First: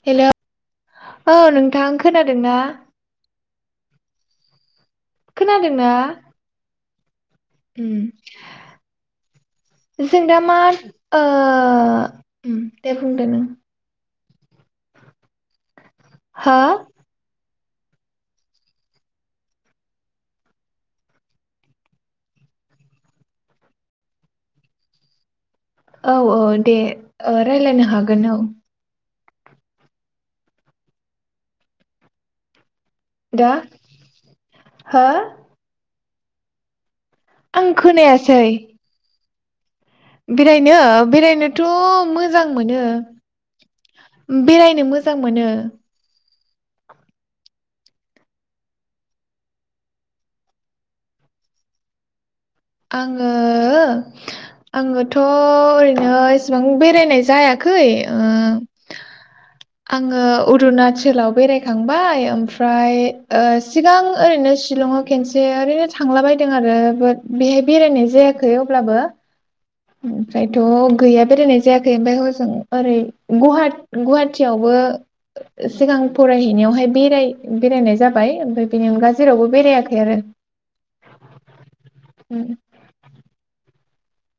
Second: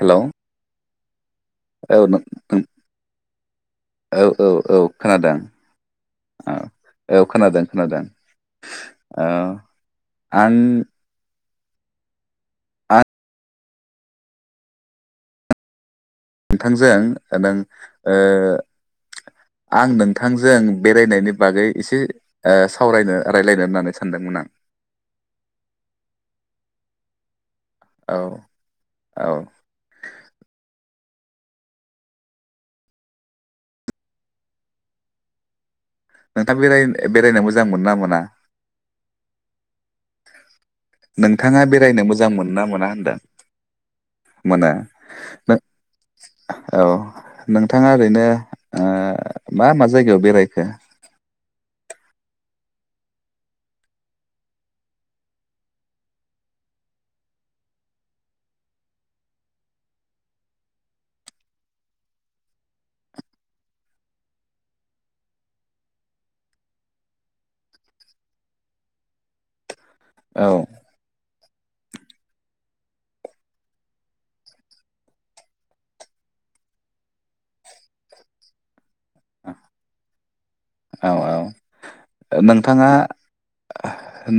Hello औ नोंथां औ नों खोनादों ना? नों औ औ औ खोनादों खोनादोंना? औ औ खोनादों खोनादों। उम ओ जों दा आं मा ओ दे आं बुंदो नों हो औ नोंथांजों नों ओ आं नोंथांजों बेरायनायनि बागै एसे ओ सावरायनो रायलायनो होननानै सानदोंमोन आं औ औ दे ओ रायलायनो हागोन औ औ दा हो नोंथां बेराय बेरायनो मोजां आं मोनो ना मोना खोनायासै? बिराय बेनो बेरायनोथ नोंथाङा बेरायनो मोजां ना मोनो मोना होनदों मोनो बेरायनो मोजां मोनो। औ नोंथाङा ओरैनो ओ मा मा जायगायाव बेरायखो? आङो आङोथ ओरैनो एसेबां बेरायनाय जायाखै आङो अरुनााचलाव बेरायखांबाय। ओमफ्राय ओ सिगां ओरैनो सिशलंआव खनसे ओरैनो थांला बायदों आरो बाट बेहाय बेरायनाय जायाखै अब्लाबो औ ओमफ्रायथ गैया बेरायनाय जायाखै ओमफाय हजों ओरै गुहाट गुवाहाटियावबो सिगां फरायहैनायावहाय बेराय बेरायनाय जाबाय ओमफ्राय बेनि अनगा जेरावबो बेरायाखै आरो औ औ उम, नोंथाङा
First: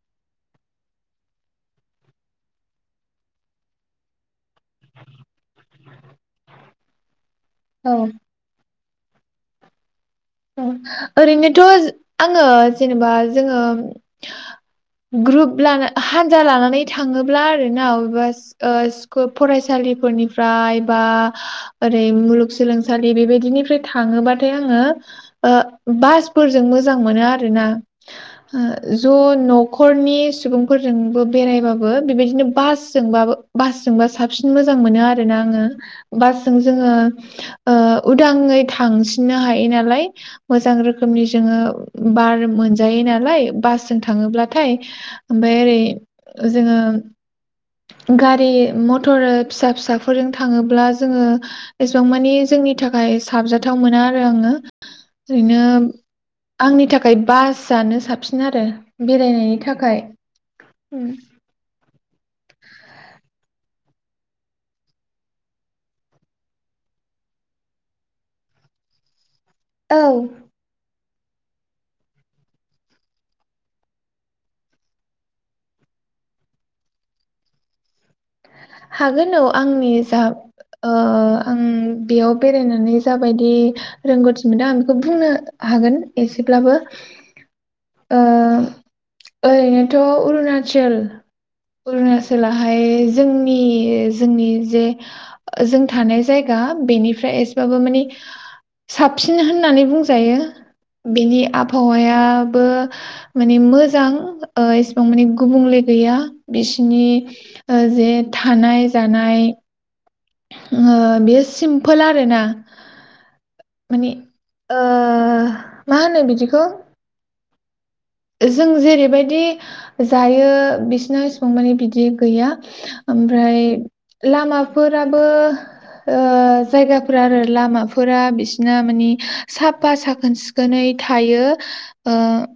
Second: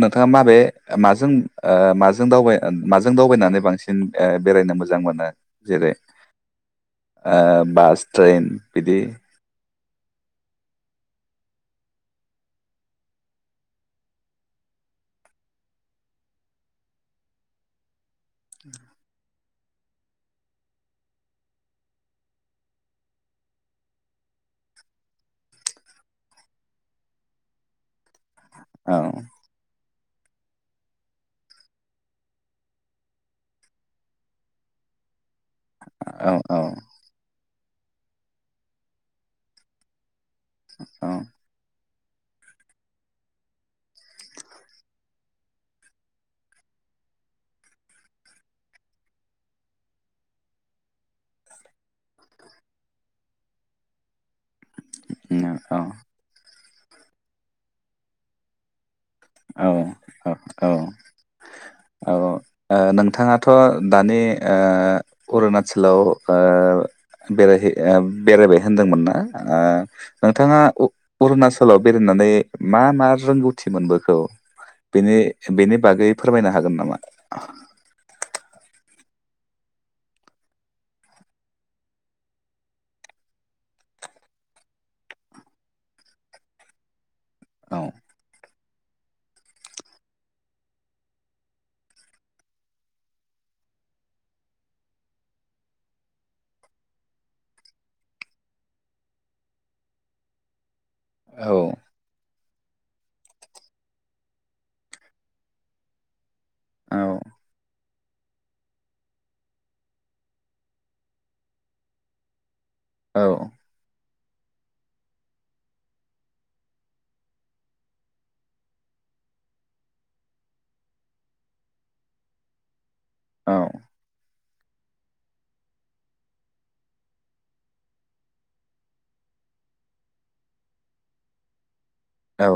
नोंथाङा माबे माजों ओ माजों दावबाय माजों दावबायनानै बांसिन बेरायनो मोजां मोनो जेरै ओ औ बास ट्रेन बिदि ओरैनोथ' आङो जेनेबा जोङो ग्रुप लाना हानजा लानानै थाङोब्ला आरोना अबेबा स्कप फरायसालिफोरनिफ्राय बा ओरै मुलुगसोलोंसालि बेबायदिनिफ्राय थाङोबाथाय आङो ओ बासफोरजों मोजां मोनो आरो ना। औ ज' न'खरनि सुबुंफोरजोंबो बेरायबाबो बेबायदिनो बासजोंबाबो बासजोंबा साबसिन मोजां मोनो आरो ना आङो। औ बासजों औ जोङो ओ उदाङै थांसिननो हायो नालाय। [unintelligible] मोजां औ रोखोमनि जोङो बार मोनजायो नालाय बासजों थाङोब्लाथाय ओमफाय ओरै जोङो गारि मथर फिसा फिसाफोरजों थाङोब्ला जोङो एसेबां मानि जोंनि थाखाय साबजाथाव मोना आरो आङो। ओरैनो औ आंनि थाखाय बासानो साबसिन आरो। बेरायनायनि थाखाय। औ औ नोंथाङाथ' दानि ओ अरुनााचलाव ओ बेरायहै ओ बेरायबाय होनदोंमोन ना? ओ औ नोंथाङा अरुणाचलाव बेरायनानै मा मा रोंगौथि मोनबोखो बेनि बेनि बागै फोरमायनो हागोन? [unintelligible] हागोन औ आंनि जा ओ आं बेयाव बेरायनानै जाबायदि रोंगौथि मोनदों आं बेखौ बुंनो हागोन एसेब्लाबो औ अ ओरैनोथ' अरुणचल अरुनाचलाहाय जों जोंनि -जोंनि जे जों थानाय जायगा बेनिफ्राय एसेबाबो माने साबसिन होननानै बुंजायो। बेनि औ आबहावाया [unintelligible] माने मोजां एसेबां माने गुबुंले गैया। बिसिनि औ ओ जे थानाय -जानाय बेयो सिम्पोल आरो ना। औ [unintelligible] ओ मा होनो बिदिखौ जों जेरैबायदि जायो बिसोरना एसेबां माने बिदि गैया। औ ओमफ्राय लामा [unintelligible] जायगाफोर आरो लामाफोरा बिसिना मानि साफा साखोन- सिखोनै थायो। ओ औ।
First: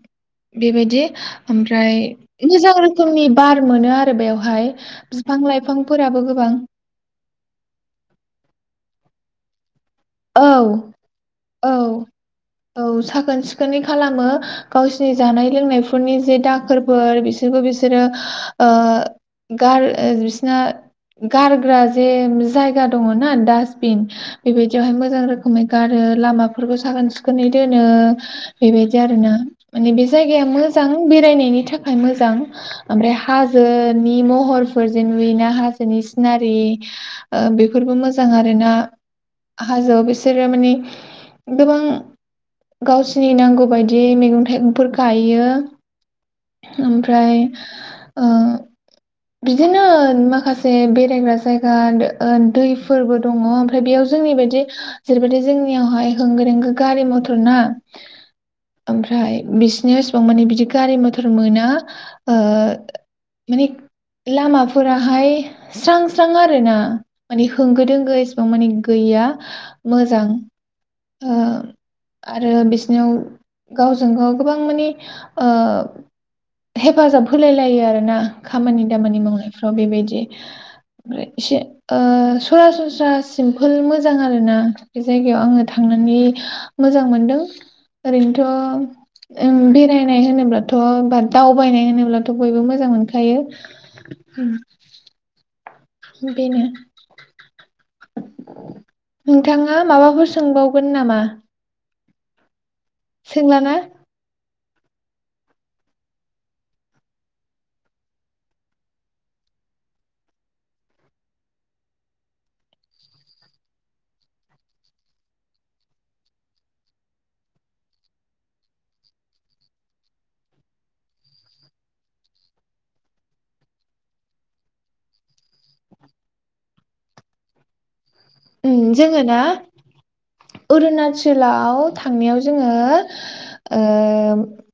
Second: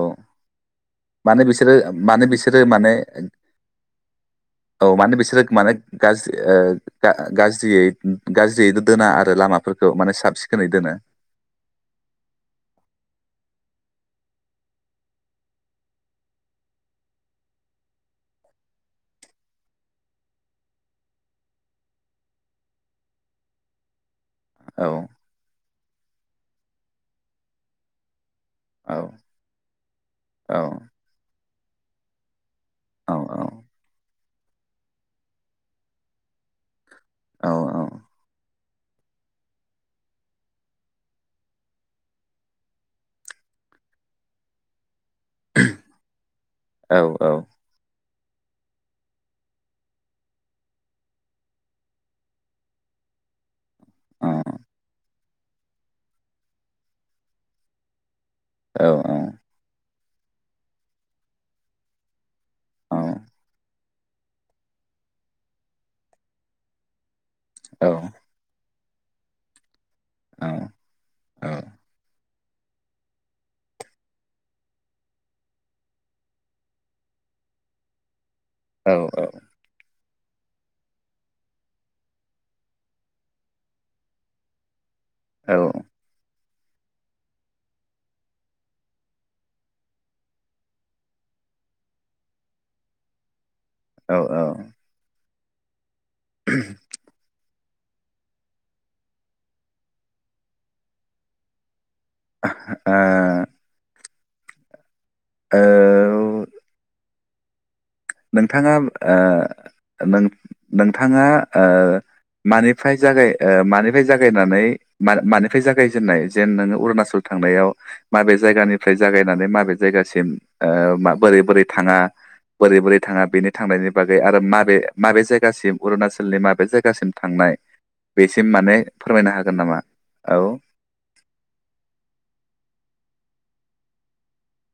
बेबायदि मानो बिसोरो ओमफ्राय मानो बिसोरो मोजां माने रोखोमनि बार मोनो आरो बेवहाय औ मानो बिफां बिसोरो माने लाइफांफोराबो गाज्रि गोबां ओ गा- गाज्रियै गाज्रियै दोना आरो लामा औ औ औ साखोन सि खोनै खालामो गावसोरनि जानाय लोंनायफोरनि जे दाखोरफोर बिसोरखौ बिसोरो बिसोरना गारग्रा जे जायगा दङ ना दासबिन औ बेवहाय मोजां रोखोमै गारो लामाफोरखौ साखोन सिखोनै दोनो औ बेबायदि आरो ना माने बे जायगाया औ मोजां बेरायनायनि थाख थाखाय मोजां औ ओमफ्राय हाजोनि महरफोरजों नुयोना हाजोनि सिनारि औ बेफोरबो मोजां आरो ना अ हाजोआव बिसोरो माने गोबां गावसिनि नांगौ बायदियै मैगं थाइगंफोरख गायो औ औ ओमफ्राय ओ बिदिनो माखासे बेरायग्रा जायगा दैफोरबो दङ ओमफ्राय बेयाव जोंनि बायदि जेरैबायदि जोंनियावहाय होंगो- दोंगो गो गारि मथर ना औ ओमफ्राय बिस एसेबां माने बिदि गारि मथर मोना ओ माने लामाफोराहाय स्रां स्रां आरोना। माने होंगो दोंगो एसेबां माने गै गैया मोजां अ आरो बिसनाव गावजों गाव गोबां माने हेफाजाब होलाय लायो आरोना। खामानि दामानि मावनायफ्राव बेबायदि ओमफ्राय एसे सरासनस्रा सिमपोल मोजां आरो ना। बे जायगायाव औ आङो थांनानै मोजां मोनदों ओरैनोथ' बेरायनाय होनोब्लाथ' बा दावबायनाय होनोब्लाथ' बयबो मोजां मोन खायो औ औ। बिनो नोंथाङा माबाफोर सोंबावगोन नामा? अह सोंला ना? ओ नोंथाङा ओ नोंथाङा मानिफ्राय जागाय ओ मानिफ्राय जागायनानै मानिफ्राय मानिफ्राय जागायजेननाय जेन नोङो अरुनाचल थांनायाव माबे जायगानिफ्राय जागायनानै माबे जायगासिम ओ बोरै बोरै थाङा बोरै बोरै थाङा बेनि थांनायनि बागै आरो माबे माबे जायगासिम अरुणाचलनि माबे जायगासिम थांनाय बेसिम माने ओम जोङो फोरमायनो ना हागोन नामा औ अरुणाचलाव थांनायाव जोङो ओ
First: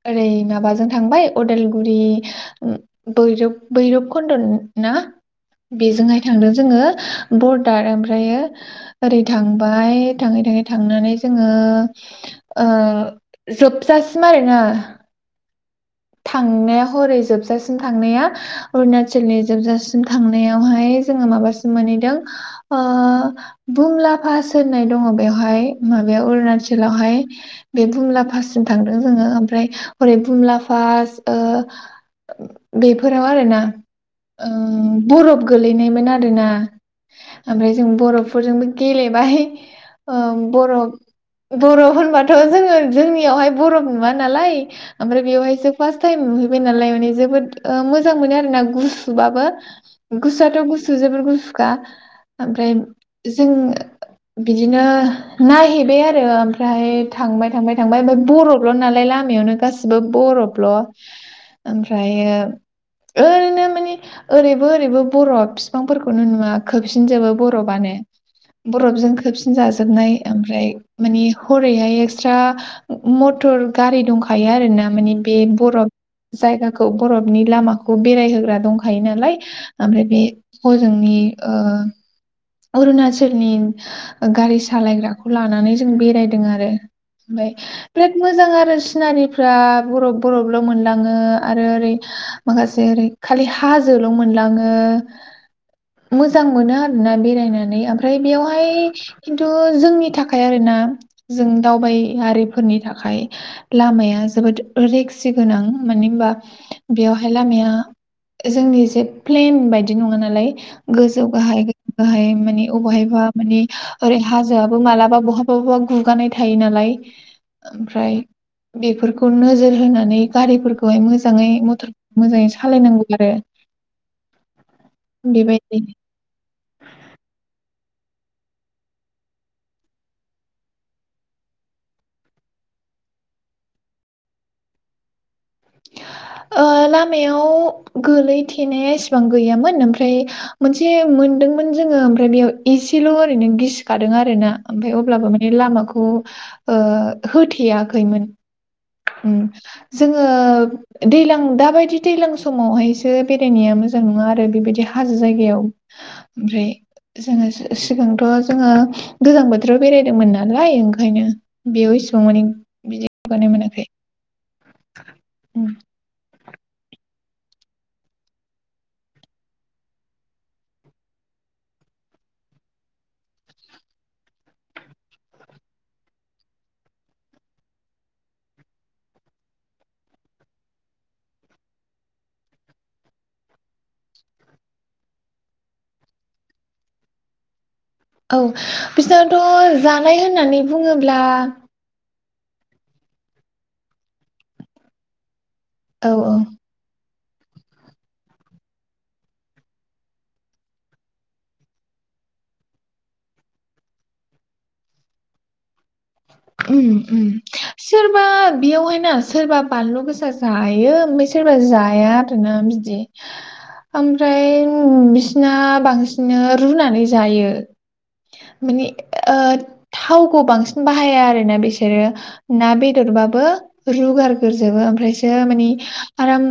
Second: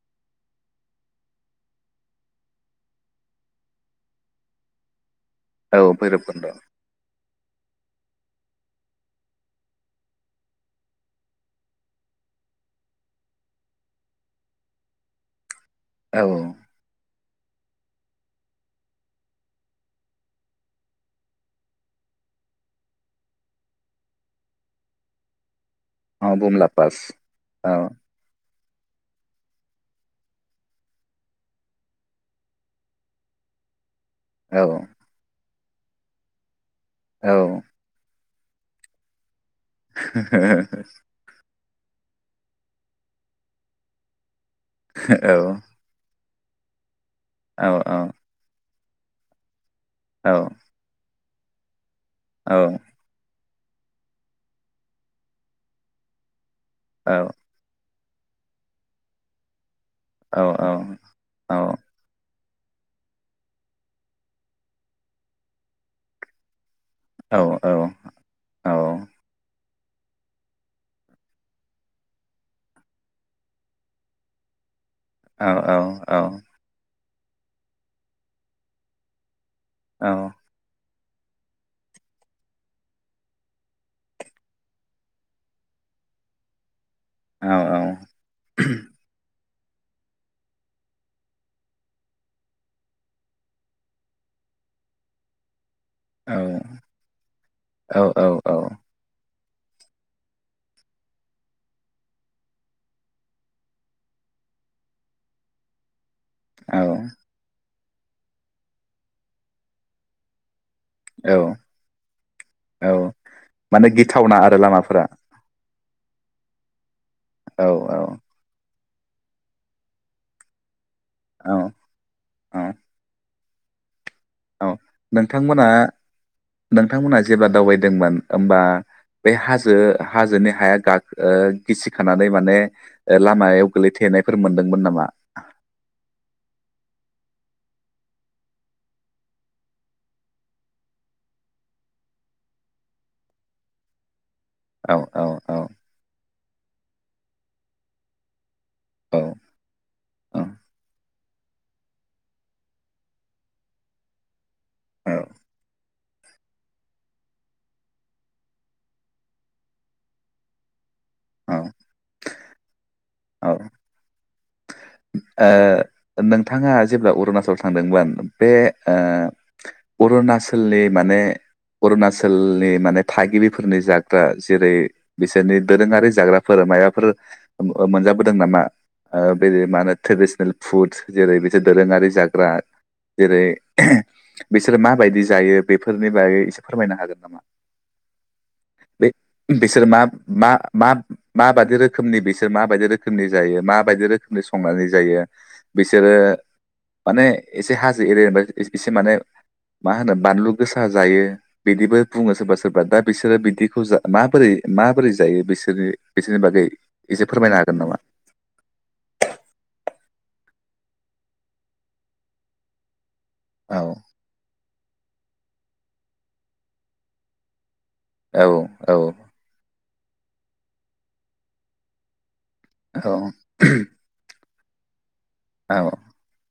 ओरै माबाजों थांबाय अदालगुरि बैर बैरब कुन्दना औ बेजोंहाय भैरब कुन्द' थांदों जोङो बर ओमफ्रायो ओरै थांबाय थाङै थाङै थांनानै जोङो ओ जोबजासिम आरोना औ थांनाया हरै जोबसै जोबजासिम थांनाया अरुणाचलनि जोबजासिम थांनायावहाय जोङो माबासिम मोनहैदों ओ भुमलाफास होननाय दङ बेवहाय माबायाव औ बुमला पास अरुणाचलावहाय औ बे बुमलाफास थांदों जोङो ओमफ्राय हरै बुमला पास ओ बेफोराव आरोना ओ औ बरफ गोलैनायमोन आरोना औ ओमफ्राय जों बरफ बरफफोरजोंबो गेलेबाय ओ बरफ बरफ होनबाथ जोङो जोंनियावहाय बरफ नुवा नालाय आमफ्राय औ बेयावहाय [unintelligible] जोबोद औ ओ मोजां मोनो आरोना गुसु गुसुबाबो औ गुसुआथ गुसु जोबोर गुसु गुसुखा औ ओमफ्राय जों बिदिनो नायहैबाय आरो ओमफ्राय औ थांबाय थांबाय थांबाय ओमफ्राय बरफल' नालाय लामायावनो गासैबो बरफ ब्ल माने ओमफ्रायो ओरैनो माने ओरैबो ओरैबो बरब फिफांफोरखौनो नुवा खोबसिनजोबो बरफानो बरफजों खोबसिन जाजोबो ओमफ्राय माने हरैहाय एक्सरा मथर गारि दंखायो आरोना माने बे बरफ जायगाखौ बरफनि लामाखौ बेरायहोग्रा दंखायो नालाय ओमफ्राय बे फ जोंनि ओ अरुणाचलनि गारि सालायग्राखौ लानानै जों बेरायदों आरो ओमफ्राय बिराद मोजां आरो सिनारि फ्रा बरफ बरफल मोनलाङो आरो ओरै माखासे ओरै खालि हाजोल मोनलाङो मोजां मोनो आरोना बेराय नायनानै ओमफ्राय बेयावहाय खिन्थु जोंनि थाखाय आरोना जों दावबायारिफोरनि थाखाय लामाया जोबोद रेक्सि गोनां मानो होनबा बेयावहाय लामाया जोंनि जे प्लेन बायदि नङा नालाय गोजौ गाहाय गाहाय माने अबेहायबा माने ओरै गिथावना आरो हाजोआबो लामाफोरा मालाबा बहाबा बबा गु गुगानाय थायो नालाय औ औ ओमफ्राय बेफोरखौ नोजोर होनानै गारिफोरखौ खौहाय मोजाङै औ मथर मोजाङै औ सालायनांगौ आरो औ नोंथांमोना बेबायदि नोंथांमोनहा जेब्ला दावबायदोंमोन ओमबा बे हाजो हाजोनि हाया गा गिसिखानानै माने लामायाव गोलैथेनायफोर मोनदोंमोन नामा ओ लामायाव गोलैथेनाया एसेबां गैयामोन ओमफ्राय मोनसे मोनदोंमोन जोङो ओमफ्राय बेयाव एसेल ओरैनो गिसिखादों आरो ना औ ओमफ्राय औ अब्लाबो माने औ लामाखौ ओ होथेयाखैमोन औ उम जोङो दैज्लां दाबायदि दैज्लां समावहायसो बेरायनाया मोजां नङा आरो बेबायदि हाजो जायगायाव ओमफ्राय जोङो सि सिगांथ' जोङो गोजां बोथोराव बेरायदोंमोन नालाय ओंखायनो औ बेयाव इसेबां माने बिदि औ गोगानाय मोनाखै उम ओ नों नोंथाङा जेब्ला अरुणाचल थांदोंमोन बे ओ अरुणाचलनि माने अरुणाचलनि माने थागिबिफोरनि जाग्रा जेरै बिसोरनि दोरोङारि जाग्राफोर माबाफोर मोनजाबोदों नामा ओ बेदि मा होनो ट्रेडिसनेल फुड जेरै बिसोर दोरोङारि जाग्रा जेरै बिसोर माबायदि जायो बेफोरनि बागै एसे फोरमायनो हागोन नामा औ बे बिसनाथ बिसोर मा जानाय मा होननानै मा बुङोब्ला माबायदि रोखोमनि बिसोर माबायदि रोखोमनि जायो माबायदि रोखोम संनानै जायो औ बिसोरो औ माने एसे हाजो एरियाबा एसे माने मा होनो बानलु गोसा जायो बिदिबो बुङो सोरबा सोरबा दा बिसोरो बिदिखौ जा माबोरै माबोरै जायो बिसोरो उम उम सोरबा बेयावहाय ना सोरबा बानलु गोसा जायो ओमफ्राय सोरबा जाया आरोना बिदि, औ ओमफ्राय औ बिसना बांसिन रुनानै जायो। औ माने औ ओद थावखौ बांसिन बाहाया [unintelligible] बिसोरो ना औ बेदरबाबो रुगार, गोरजोबो ओमफ्राय [unintelligible] मानि औ आराम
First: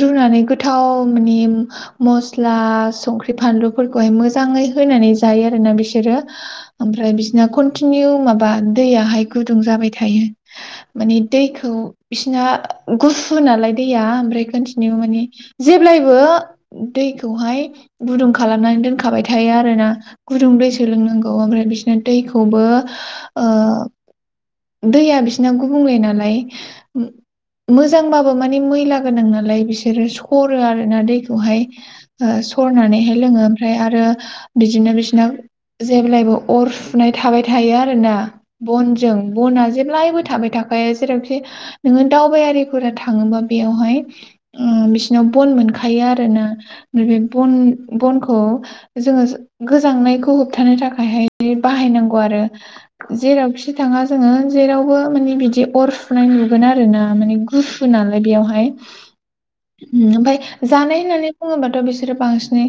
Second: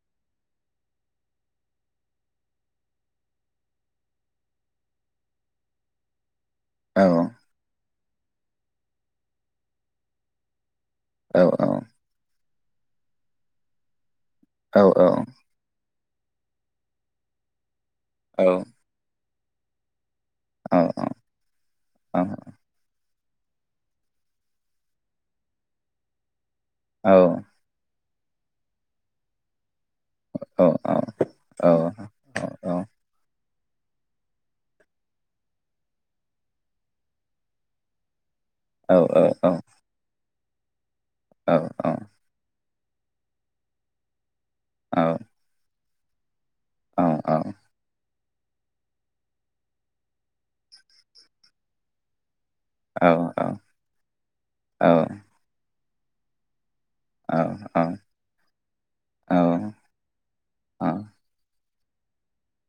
रुनानै गोथाव माने मस्ला संख्रि फानलुफोरखौहाय मोजाङै होनानै जायो आरोना बिसोरो औ ओमफ्राय बिसिना खनथि कतिनिनु माबा दैयाहाय गुदुं जाबाय थायो, माने औ दैखौ बिसिना, गुफु नालाय दैया ओमफ्राय औ मोनथिनो माने जे जेब्लायबो दैखौहाय, गुदुं औ खालामनानै दोनखाबाय, थायो आरो ना? गुदुं दै औ सोलोंनांगौ ओमफ्राय बिसिना दैखौबो, अ दैया बिसना गुबुंले नालाय, मो औ मोज मोजांबाबो माने मैला गोनां नालाय बिसो सोरो सोरो औ आरो ना दैखौहाय औ सरनानैहाय लोङो फ्राय आरो बिदिनो बिसिना जेब्लायबो अर फुनाय थाबाय थायो आरोना? औ बनजों औ बना जेब्लायबो थाबाय थाखायो जेरावखि नोङो दावबायारि फोर थाङोबा बेयावहाय, ओम बिसिरनाव बन मोनखा थायो आरो ना? बे बन बनखौ खौ जोङो गोजांनायखौ होबथानो थाखायहाय बाहायनांगौ आरो जेरावखि थाङा जोङो जेरावबो माने बिदि अर [unintelligible] ना माने गुसु नालाय बेयावहाय उम ओमफाय जानाय होननानै बुङोबा। बिसोरो बांसिनै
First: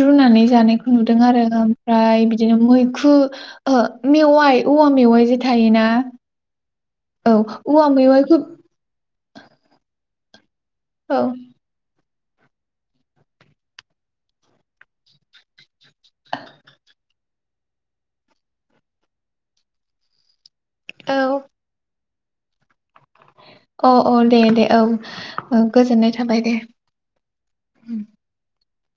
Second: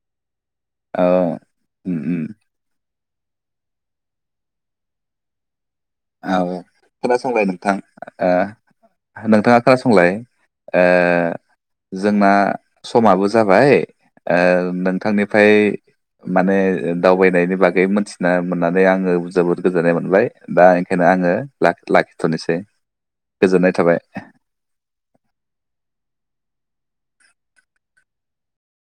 रुनानै। जानायखौ औ नुदों आरो उम ओमफ्राय बिदिनो मै खु ओहो मेवाइ। औवा मेवाइ जे थायोना। औ औ खोनासंलाय नोंथां औवा ओ मेवाइखौ नोंथाङा खोनासंलाय। ओ। औ जोंना समाबो जाबाय नोंथांनिफ्राय माने दावबायनायनि बागै मोनथिना मोननानै आङो जोबोद गोजोननाय मोनबाय दा। बेखायनो आङो ला-लाखि थ'नोसै। औ-औ दे-दे औ ओ गोजोननाय था बाय दे।